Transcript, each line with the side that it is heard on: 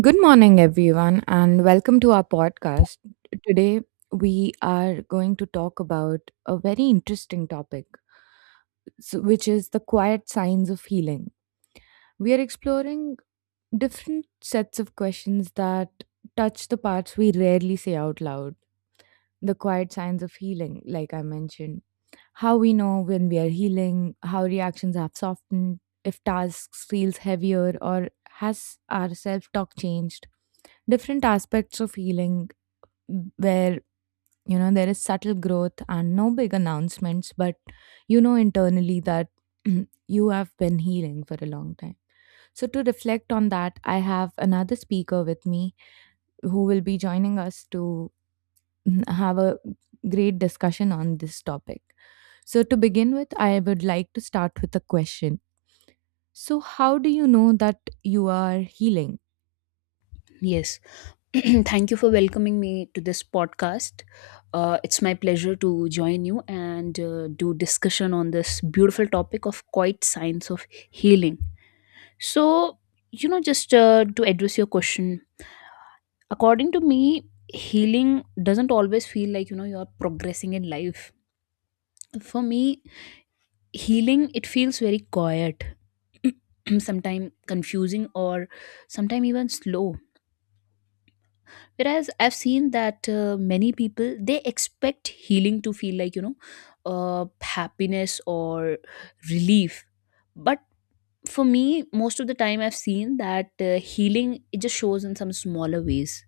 right: Good morning, everyone, and welcome to our podcast. Today, we are going to talk about a very interesting topic, which is the quiet signs of healing. We are exploring different sets of questions that touch the parts we rarely say out loud, the quiet signs of healing, like I mentioned how we know when we are healing, how reactions have softened, if tasks feels heavier or has our self-talk changed. Different aspects of healing where there is subtle growth and no big announcements, but you know internally that you have been healing for a long time. So, to reflect on that, I have another speaker with me who will be joining us to have a great discussion on this topic. So, to begin with, I would like to start with a question. So, how do you know that you are healing?
left: Yes. Thank you for welcoming me to this podcast. It's my pleasure to join you and do discussion on this beautiful topic of quiet signs of healing. So, just to address your question, according to me, healing doesn't always feel like, you're progressing in life. For me, healing, it feels very quiet, sometimes confusing or sometimes even slow, whereas I've seen that many people, they expect healing to feel like, uh, happiness or relief. But for me, most of the time I've seen that healing, it just shows in some smaller ways.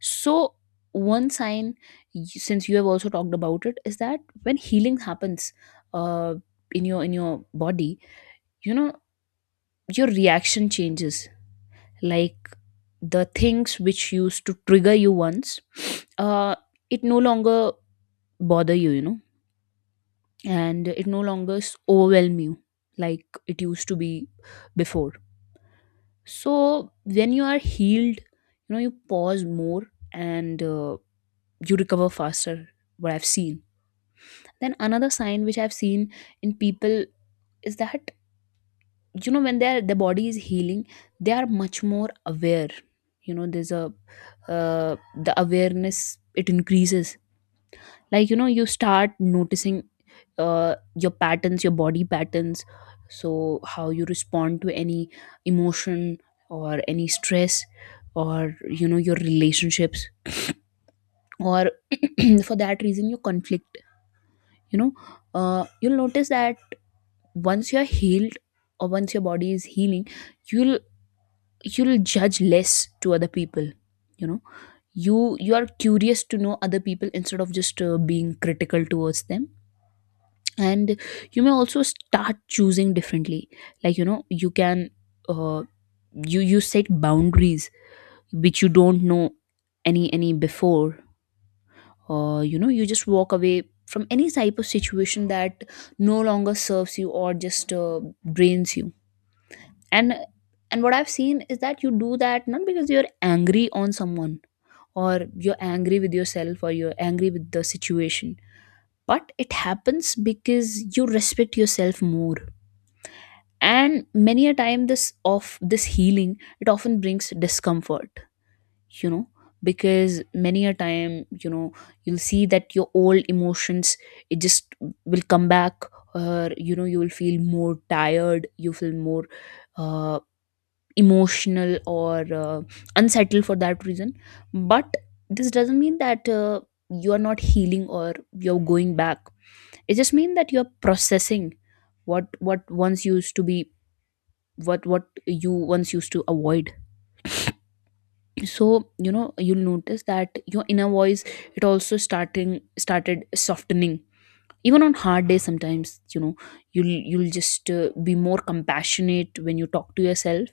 left: So one sign, since you have also talked about it, is that when healing happens, uh, in your body, you know your reaction changes. Like, the things which used to trigger you once, uh, it no longer bother you, you know and it no longer overwhelm you like it used to be before. So when you are healed, you pause more and you recover faster, what I've seen. Then another sign which I've seen in people is that, when the body is healing, they are much more aware. There's a uh, the awareness, it increases. Like, you start noticing your patterns, your body patterns. So how you respond to any emotion, or any stress, or your relationships, or for that reason your conflict. you know you'll notice that once you're healed, or once your body is healing, you'll you'll judge less to other people. you know you are curious to know other people instead of just being critical towards them. And you may also start choosing differently. Like, you can uh, you set boundaries which you don't know any before. Or you just walk away from any type of situation that no longer serves you or just drains you. And and what I've seen is that you do that, not because you're angry on someone, or you're angry with yourself, or you're angry with the situation, but it happens because you respect yourself more. And many a time, this healing, it often brings discomfort, you know because many a time, you'll see that your old emotions, it just will come back. Or you will feel more tired, you feel more uh, emotional or unsettled for that reason. But this doesn't mean that you are not healing or you're going back. It just means that you're processing what once used to be, what you once used to avoid. So, you'll notice that your inner voice, it also starting started softening. Even on hard days sometimes, you'll just be more compassionate when you talk to yourself.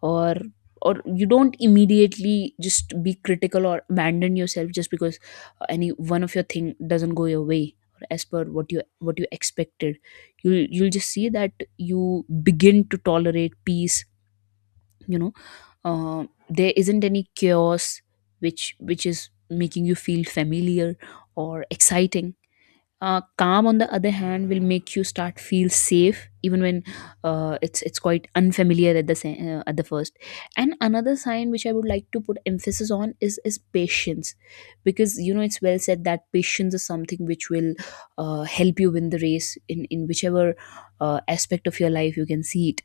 left: Or you don't immediately just be critical or abandon yourself just because any one of your thing doesn't go your way or as per what you expected. You'll just see that you begin to tolerate peace. you know uh, there isn't any chaos which is making you feel familiar or exciting. Calm, on the other hand, will make you start feel safe, even when it's quite unfamiliar at the at the first. And another sign which I would like to put emphasis on is patience, because it's well said that patience is something which will help you win the race, in whichever aspect of your life you can see it.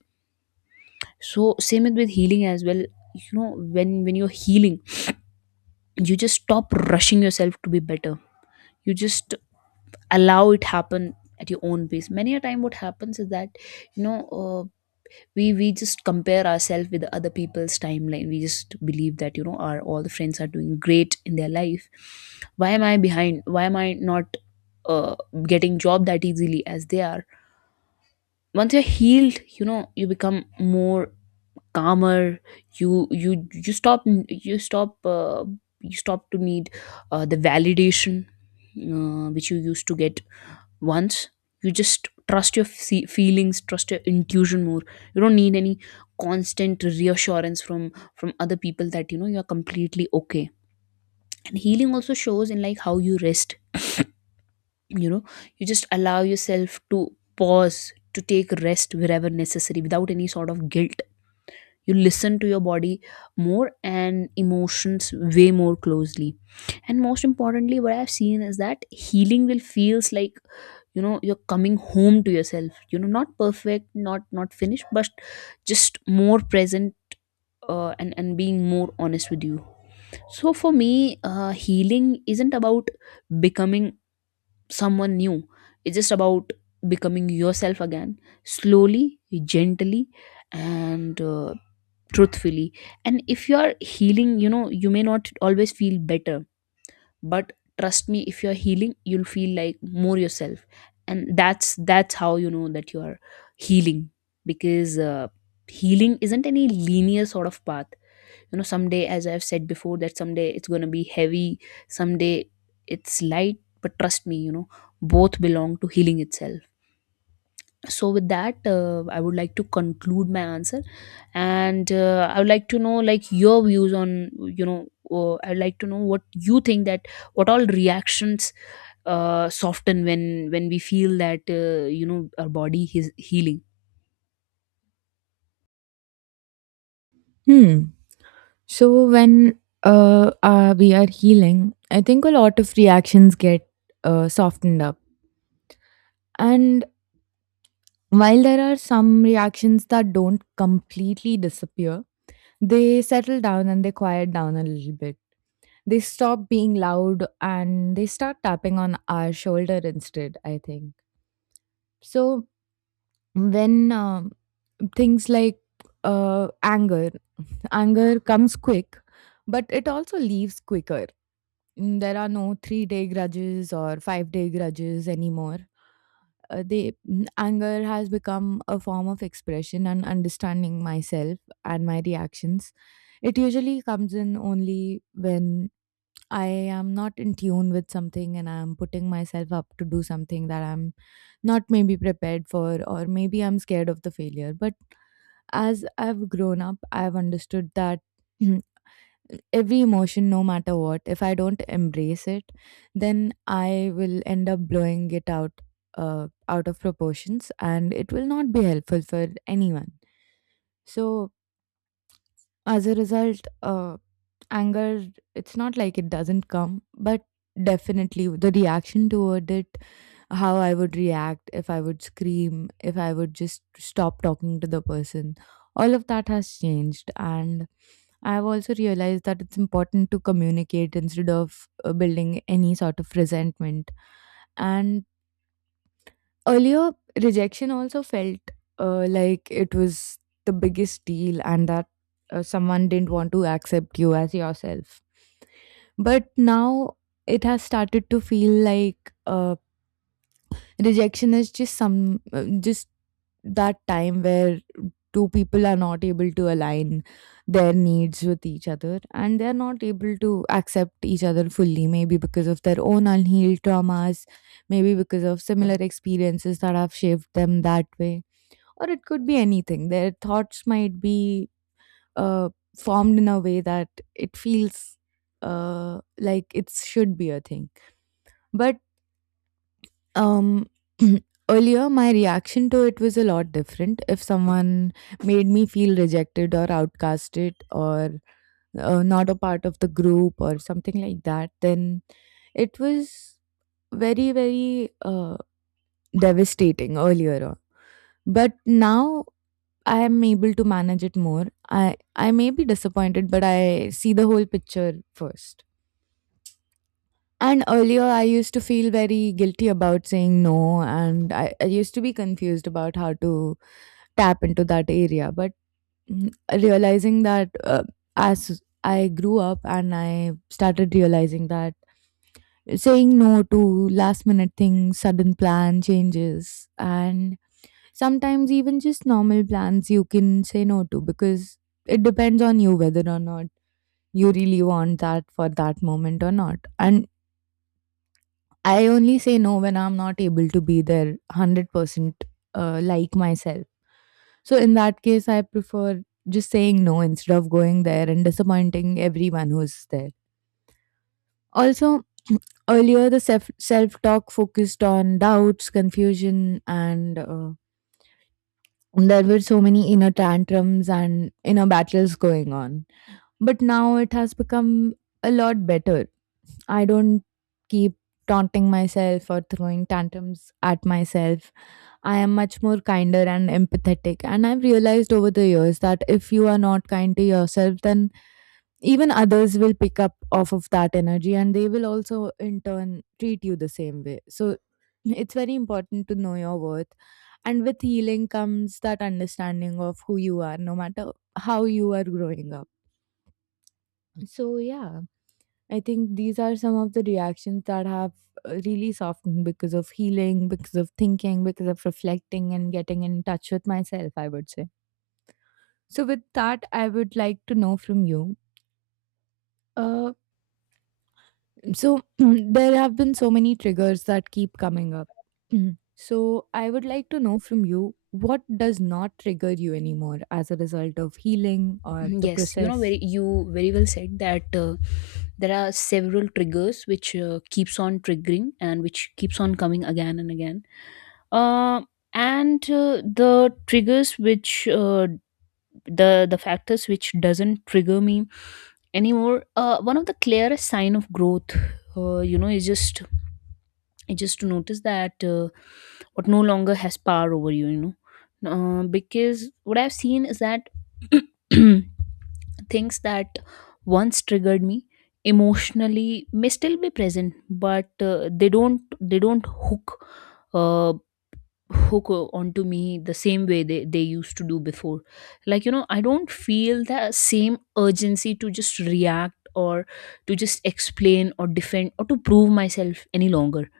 left: So same with healing as well. You know when you're healing, you just stop rushing yourself to be better. You just allow it happen at your own pace. Many a time what happens is that, you know uh, we just compare ourselves with other people's timeline. We just believe that, our all the friends are doing great in their life. Why am I behind? Why am I not uh, getting job that easily as they are? Once you're healed, you become more calmer. You stop, you stop uh, you stop to need the validation which you used to get once. You just trust your feelings, trust your intuition more. You don't need any constant reassurance from other people, that you are completely okay. And healing also shows in like how you rest. you know you just allow yourself to pause, to take rest wherever necessary without any sort of guilt. You listen to your body more, and emotions, way more closely. And most importantly, what I've seen is that healing will feels like, you're coming home to yourself. Not perfect, not finished, but just more present, and being more honest with you. So for me, healing isn't about becoming someone new. It's just about becoming yourself again, slowly, gently, and truthfully. And if you are healing, you may not always feel better, but trust me, if you're healing, you'll feel like more yourself. And that's how you know that you are healing, because healing isn't any linear sort of path. Someday, as I've said before, that someday it's going to be heavy, someday it's light, but trust me, both belong to healing itself. So with that, I would like to conclude my answer. And I would like to know, like, your views on, I'd like to know what you think, that what all reactions soften when we feel that, our body is healing.
right: Hmm. So when we are healing, I think a lot of reactions get softened up. And while there are some reactions that don't completely disappear, they settle down and they quiet down a little bit. They stop being loud and they start tapping on our shoulder instead, I think. So when things like anger, anger comes quick, but it also leaves quicker. There are no 3-day grudges or 5-day grudges anymore. Anger has become a form of expression and understanding myself and my reactions. It usually comes in only when I am not in tune with something and I'm putting myself up to do something that I'm not maybe prepared for, or maybe I'm scared of the failure. But as I've grown up, I've understood that every emotion, no matter what, if I don't embrace it, then I will end up blowing it out. Out of proportions, and it will not be helpful for anyone. So as a result, anger, it's not like it doesn't come, but definitely the reaction toward it, how I would react, if I would scream, if I would just stop talking to the person, all of that has changed. And I've also realized that it's important to communicate instead of building any sort of resentment. And earlier, rejection also felt like it was the biggest deal, and that someone didn't want to accept you as yourself. But now it has started to feel like rejection is just some just that time where two people are not able to align their needs with each other, and they're not able to accept each other fully, maybe because of their own unhealed traumas, maybe because of similar experiences that have shaped them that way, or it could be anything. Their thoughts might be uh, formed in a way that it feels like it should be a thing. But um, earlier, my reaction to it was a lot different. If someone made me feel rejected or outcasted or not a part of the group or something like that, then it was very, very devastating earlier on. But now I am able to manage it more. I may be disappointed, but I see the whole picture first. And earlier, I used to feel very guilty about saying no, and I used to be confused about how to tap into that area. But realizing that as I grew up and I started realizing that saying no to last minute things, sudden plan changes, and sometimes even just normal plans you can say no to, because it depends on you whether or not you really want that for that moment or not. And I only say no when I'm not able to be there 100% like myself. So in that case, I prefer just saying no instead of going there and disappointing everyone who's there. Also, earlier, the self talk focused on doubts, confusion, and there were so many inner tantrums and inner battles going on. But now it has become a lot better. I don't keep taunting myself or throwing tantrums at myself. I am much more kinder and empathetic. And I've realized over the years that if you are not kind to yourself, then even others will pick up off of that energy, and they will also in turn treat you the same way. So it's very important to know your worth. And with healing comes that understanding of who you are, no matter how you are growing up. So, yeah. I think these are some of the reactions that have really softened, because of healing, because of thinking, because of reflecting and getting in touch with myself, I would say. So, with that, I would like to know from you. Uh, so, there have been so many triggers that keep coming up. Mhm. So, I would like to know from you what does not trigger you anymore as a result of healing or
left: Mm-hmm.
right: the
left: Yes,
right: process?
left: very you very well said that there are several triggers which keeps on triggering and which keeps on coming again and again. uh, and the triggers which the factors which doesn't trigger me anymore, one of the clearest sign of growth, uh, you know is just is just to notice that, what no longer has power over you, you know because what I've seen is that things that once triggered me emotionally may still be present, but they don't hook uh, onto me the same way they used to do before. Like, I don't feel the same urgency to just react, or to just explain or defend or to prove myself any longer.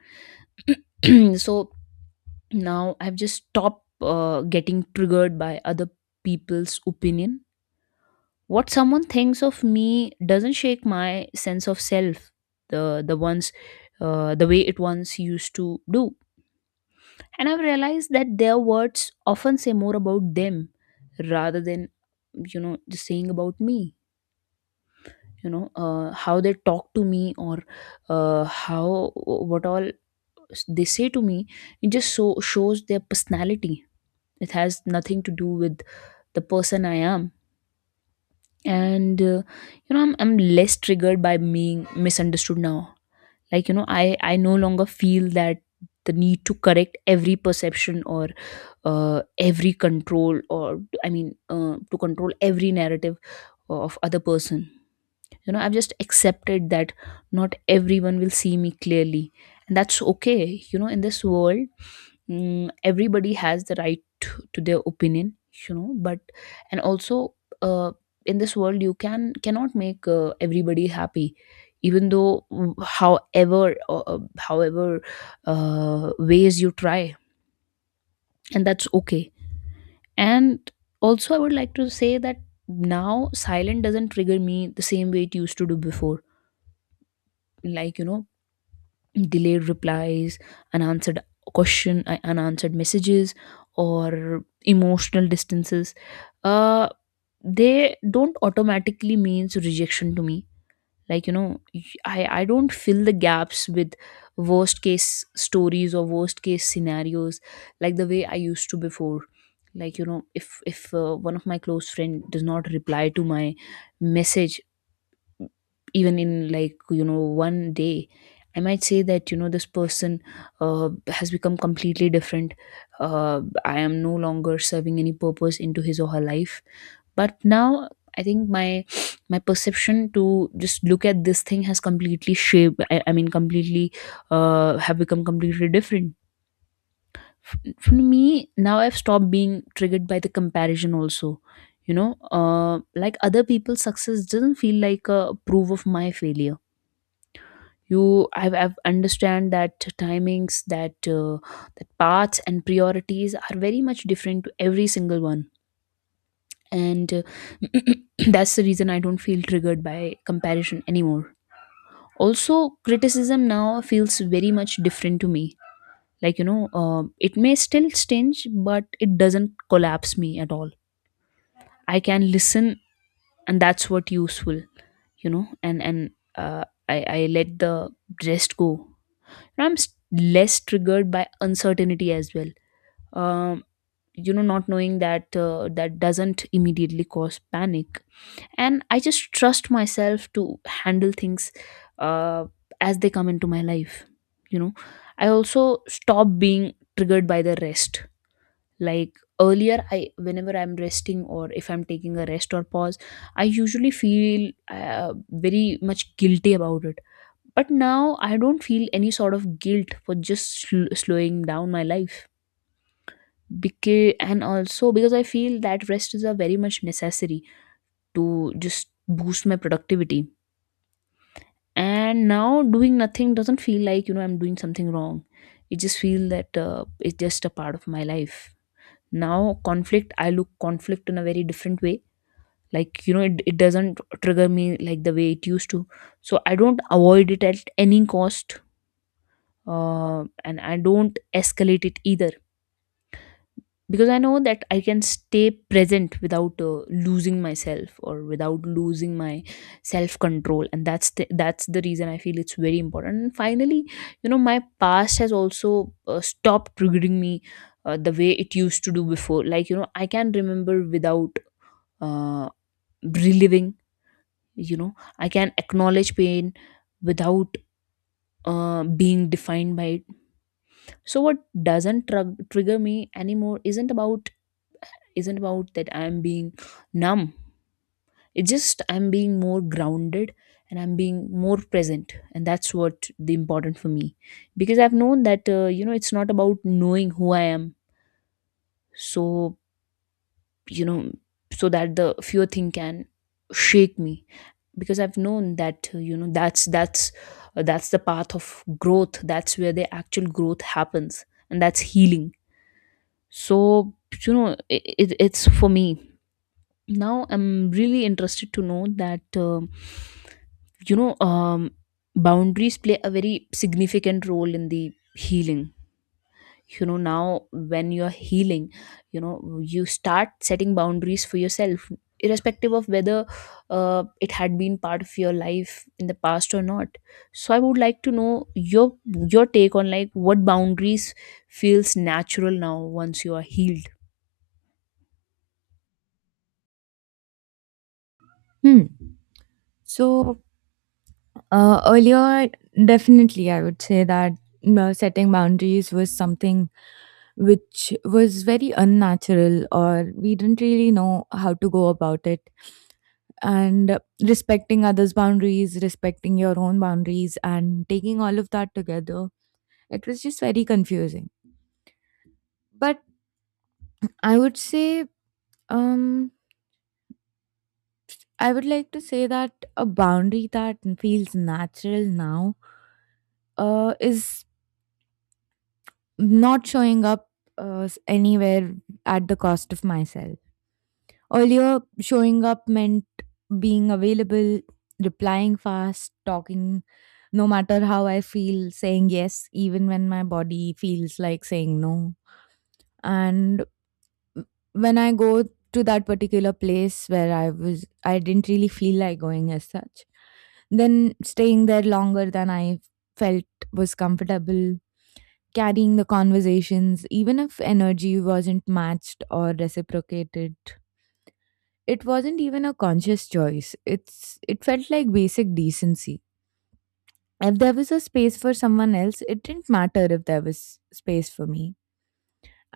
left: So now I've just stopped getting triggered by other people's opinion. What someone thinks of me doesn't shake my sense of self the the ones the way it once used to do. And I've realized that their words often say more about them rather than, just saying about me. How they talk to me, or how what all they say to me. It just so shows their personality. It has nothing to do with the person I am. And I'm less triggered by being misunderstood now. Like, I no longer feel that the need to correct every perception, or uh, every control, or I mean, to control every narrative of other person. I've just accepted that not everyone will see me clearly, and that's okay. In this world, everybody has the right to their opinion, but, and also, uh, in this world you can cannot make everybody happy, even though, however ways you try. And that's okay. And also I would like to say that now silent doesn't trigger me the same way it used to do before. Like, delayed replies, unanswered question, unanswered messages, or emotional distances. Uh, they don't automatically means rejection to me. Like, I don't fill the gaps with worst case stories or worst case scenarios, like the way I used to before. Like you know, if one of my close friend does not reply to my message even in one day. I might say that you know this person has become completely different. I am no longer serving any purpose into his or her life. But now I think my perception to just look at this thing has completely shaped I mean completely have become completely different. For me now I've stopped being triggered by the comparison also. you know uh, like other people's success doesn't feel like a proof of my failure. I've understand that timings that that paths and priorities are very much different to every single one. And That's the reason I don't feel triggered by comparison anymore. Also criticism now feels very much different to me. Like you know, it may still stinge but it doesn't collapse me at all. I can listen, and that's what useful, you know. And I let the rest go, and less triggered by uncertainty as well. um you know, not knowing that that doesn't immediately cause panic, and I just trust myself to handle things, uh, as they come into my life, you know. I also stop being triggered by the rest. Like earlier I, whenever I'm resting or if I'm taking a rest or pause, I usually feel uh, very much guilty about it. But now I don't feel any sort of guilt for just slowing down my life. Because, and also because I feel that rest is a very much necessary to just boost my productivity. And now doing nothing doesn't feel like, you know, I'm doing something wrong. It just feel that it's just a part of my life. Now conflict, I look conflict in a very different way. Like, you know, it doesn't trigger me like the way it used to. So I don't avoid it at any cost, and I don't escalate it either, because I know that I can stay present without losing myself or without losing my self control, and that's the reason I feel it's very important. And finally, you know, my past has also stopped triggering me the way it used to do before. Like you know, I can remember without uh, reliving. You know, I can acknowledge pain without being defined by it. So what doesn't trug trigger me anymore isn't about that I'm being numb. It's just I'm being more grounded, and I'm being more present, and that's what the important for me. Because I've known that you know, it's not about knowing who I am. So, you know, so that the fear thing can shake me, because I've known that that's the path of growth, that's where the actual growth happens, and that's healing. So, you know, it's for me now. I'm really interested to know that you know um, boundaries play a very significant role in the healing. You know, now when you're healing, you know you start setting boundaries for yourself, irrespective of whether it had been part of your life in the past or not. So I would like to know your take on like what boundaries feels natural now once you are healed.
right: Hmm. So, earlier, definitely, I would say that setting boundaries was something which was very unnatural, or we didn't really know how to go about it. And respecting others' boundaries, respecting your own boundaries, and taking all of that together, it was just very confusing. But I would say, um, I would like to say that a boundary that feels natural now is not showing up anywhere at the cost of myself. Earlier, showing up meant being available, replying fast, talking no matter how I feel, saying yes, even when my body feels like saying no. And when I go to that particular place where I was, I didn't really feel like going as such, then staying there longer than I felt was comfortable, carrying the conversations, even if energy wasn't matched or reciprocated. It wasn't even a conscious choice. It felt like basic decency. If there was a space for someone else, it didn't matter if there was space for me.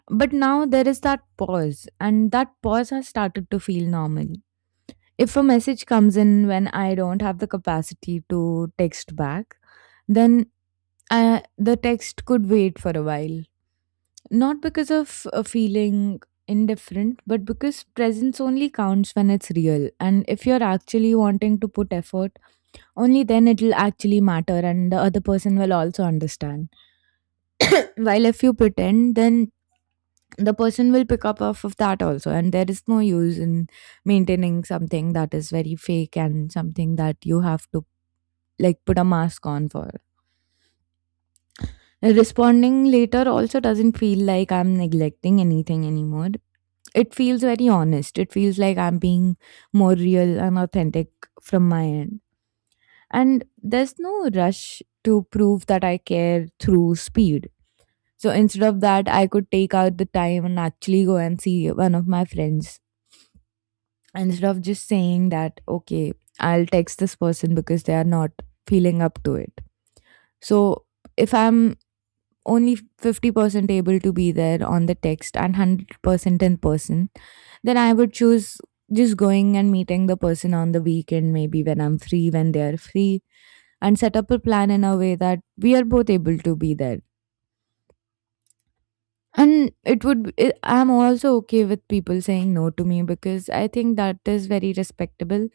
right: But now there is that pause, and that pause has started to feel normal. If a message comes in when I don't have the capacity to text back, then the text could wait for a while. Not because of feeling indifferent, but because presence only counts when it's real. And if you're actually wanting to put effort, only then it'll actually matter, and the other person will also understand. While if you pretend, then the person will pick up off of that also, and there is no use in maintaining something that is very fake and something that you have to like put a mask on for. Responding later also doesn't feel like I'm neglecting anything anymore. It feels very honest. It feels like I'm being more real and authentic from my end. And there's no rush to prove that I care through speed. So instead of that, I could take out the time and actually go and see one of my friends instead of just saying that, okay, I'll text this person because they are not feeling up to it. So if I'm only 50% able to be there on the text and 100% in person, then I would choose just going and meeting the person on the weekend, maybe when I'm free, when they're free, and set up a plan in a way that we are both able to be there. And it would, I I'm also okay with people saying no to me, because I think that is very respectable.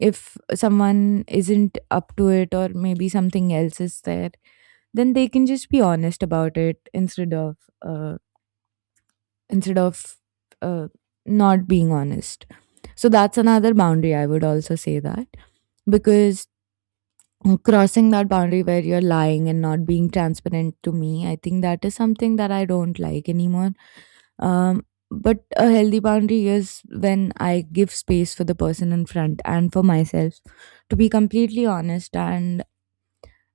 right: If someone isn't up to it or maybe something else is there, then they can just be honest about it instead of uh, instead of uh, not being honest. So that's another boundary I would also say, that because crossing that boundary where you're lying and not being transparent to me, I think that is something that I don't like anymore. But a healthy boundary is when I give space for the person in front and for myself to be completely honest and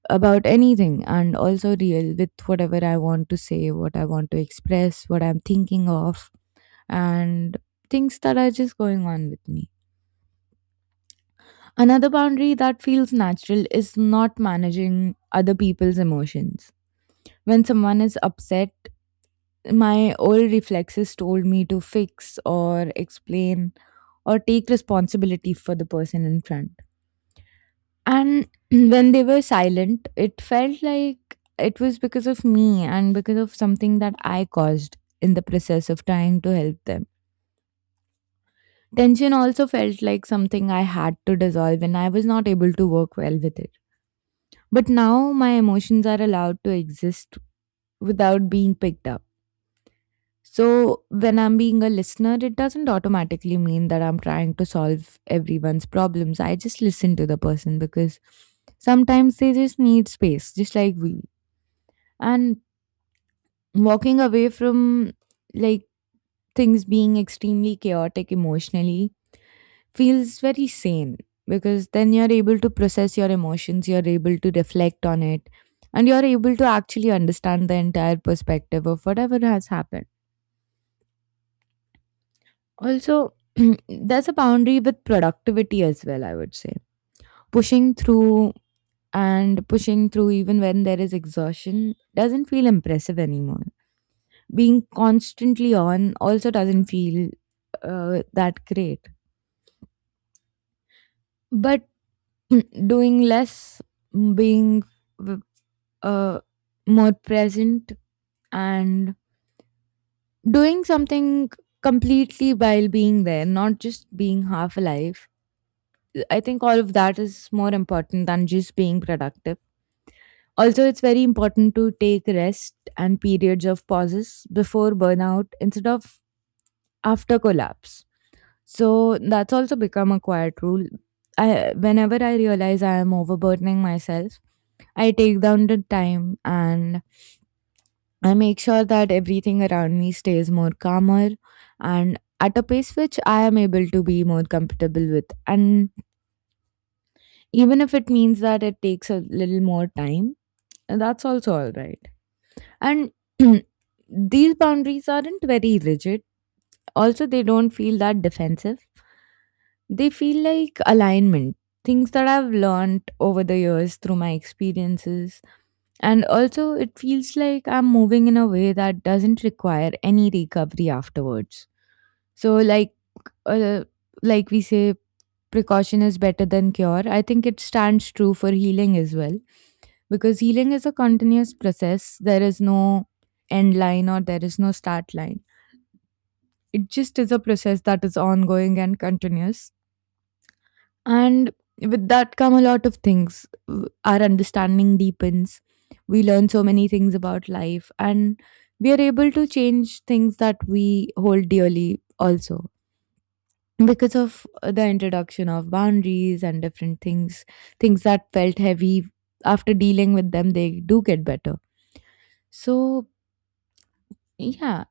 right: about anything, and also real with whatever I want to say, what I want to express, what I'm thinking of and things that are just going on with me. Another boundary that feels natural is not managing other people's emotions. When someone is upset, my old reflexes told me to fix or explain or take responsibility for the person in front. And when they were silent, it felt like it was because of me and because of something that I caused in the process of trying to help them. Tension also felt like something I had to dissolve, and I was not able to work well with it. But now my emotions are allowed to exist without being picked up. So, when I'm being a listener, it doesn't automatically mean that I'm trying to solve everyone's problems. I just listen to the person because sometimes they just need space, just like we. And walking away from, like, things being extremely chaotic emotionally feels very sane, because then you're able to process your emotions, you're able to reflect on it, and you're able to actually understand the entire perspective of whatever has happened. Also, there's a boundary with productivity as well, I would say. Pushing through and pushing through even when there is exhaustion doesn't feel impressive anymore. Being constantly on also doesn't feel that great. But doing less, being uh, more present and doing something completely while being there, not just being half alive. I think all of that is more important than just being productive. Also, it's very important to take rest and periods of pauses before burnout instead of after collapse. So that's also become a quiet rule. Whenever I realize I am overburdening myself, I take down the time and I make sure that everything around me stays more calmer and at a pace which I am able to be more comfortable with. And even if it means that it takes a little more time, that's also all right. And these boundaries aren't very rigid, also, they don't feel that defensive. They feel like alignment, things that I've learned over the years through my experiences. And also, it feels like I'm moving in a way that doesn't require any recovery afterwards. So, uh, like we say, precaution is better than cure. I think it stands true for healing as well, because healing is a continuous process. There is no end line or there is no start line. It just is a process that is ongoing and continuous. And with that come a lot of things. Our understanding deepens. We learn so many things about life, and we are able to change things that we hold dearly also, because of the introduction of boundaries and different things that felt heavy, after dealing with them they do get better. So, yeah,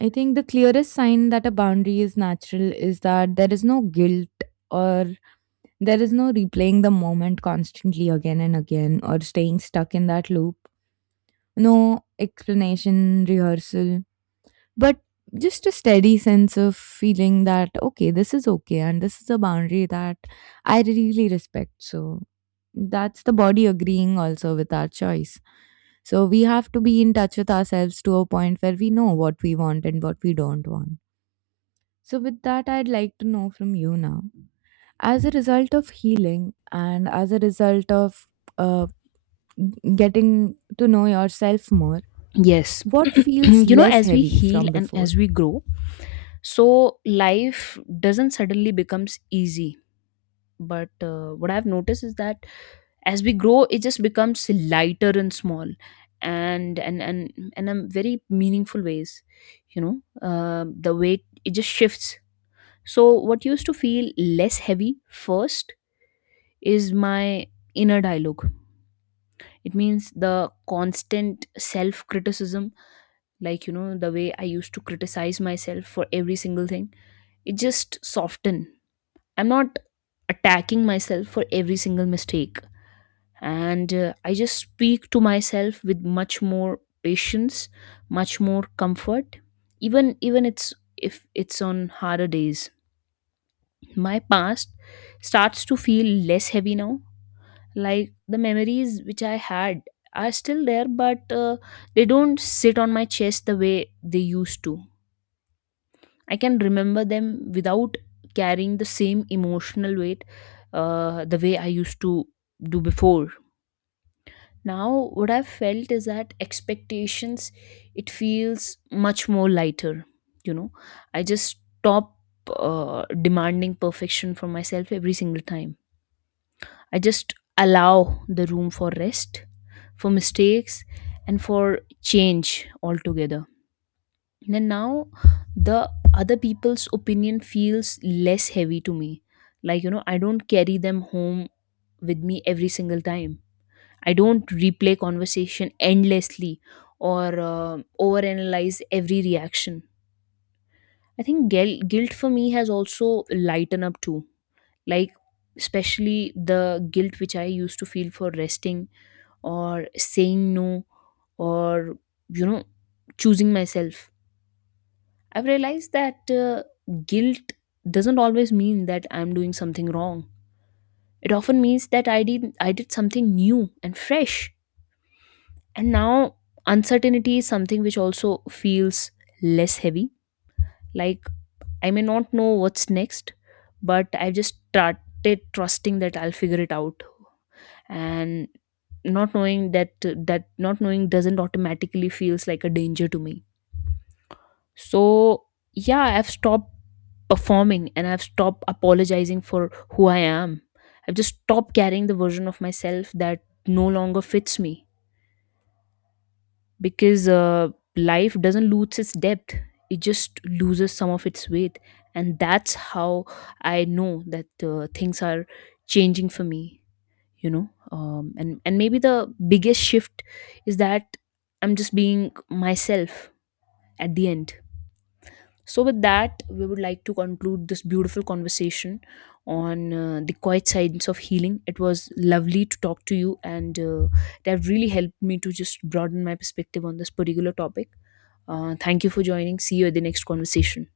right: I think the clearest sign that a boundary is natural is that there is no guilt, or there is no replaying the moment constantly again and again or staying stuck in that loop. No explanation, rehearsal, but just a steady sense of feeling that, okay, this is okay, and this is a boundary that I really respect. So that's the body agreeing also with our choice. So we have to be in touch with ourselves to a point where we know what we want and what we don't want. So, with that, I'd like to know from you now, as a result of healing and as a result of uh, getting to know yourself more,
left: Yes.
right: what feels
left: You know,
right: less
left: as we
right: heavy
left: heal
right: from
left: and
right: before?
left: as we grow, so life doesn't suddenly becomes easy. But what I've noticed is that as we grow, it just becomes lighter and small, and in very meaningful ways. You know, the weight it just shifts. So what used to feel less heavy first is my inner dialogue. It means the constant self criticism. Like you know, the way I used to criticize myself for every single thing, it just soften. I'm not attacking myself for every single mistake, and I just speak to myself with much more patience, much more comfort, even it's if it's on harder days. My past starts to feel less heavy now. Like the memories which I had are still there, but they don't sit on my chest the way they used to. I can remember them without carrying the same emotional weight, the way I used to do before. Now, what I've felt is that expectations, it feels much more lighter. You know, I just stop demanding perfection from myself every single time. I just allow the room for rest, for mistakes, and for change altogether. And now the other people's opinion feels less heavy to me. Like, you know, I don't carry them home with me every single time. I don't replay conversation endlessly or overanalyze every reaction. I think guilt for me has also lightened up too. Like, especially the guilt which I used to feel for resting or saying no or, you know, choosing myself. I've realized that guilt doesn't always mean that I'm doing something wrong. It often means that I did something new and fresh. And now uncertainty is something which also feels less heavy. Like I may not know what's next, but I've just started trusting that I'll figure it out. And not knowing that that not knowing doesn't automatically feels like a danger to me. So yeah, I've stopped performing and I've stopped apologizing for who I am. I've just stopped carrying the version of myself that no longer fits me, because life doesn't lose its depth, it just loses some of its weight. And that's how I know that things are changing for me, you know. And maybe the biggest shift is that I'm just being myself at the end. So, with that, we would like to conclude this beautiful conversation on the quiet science of healing. It was lovely to talk to you, and it really helped me to just broaden my perspective on this particular topic. Thank you for joining. See you at the next conversation.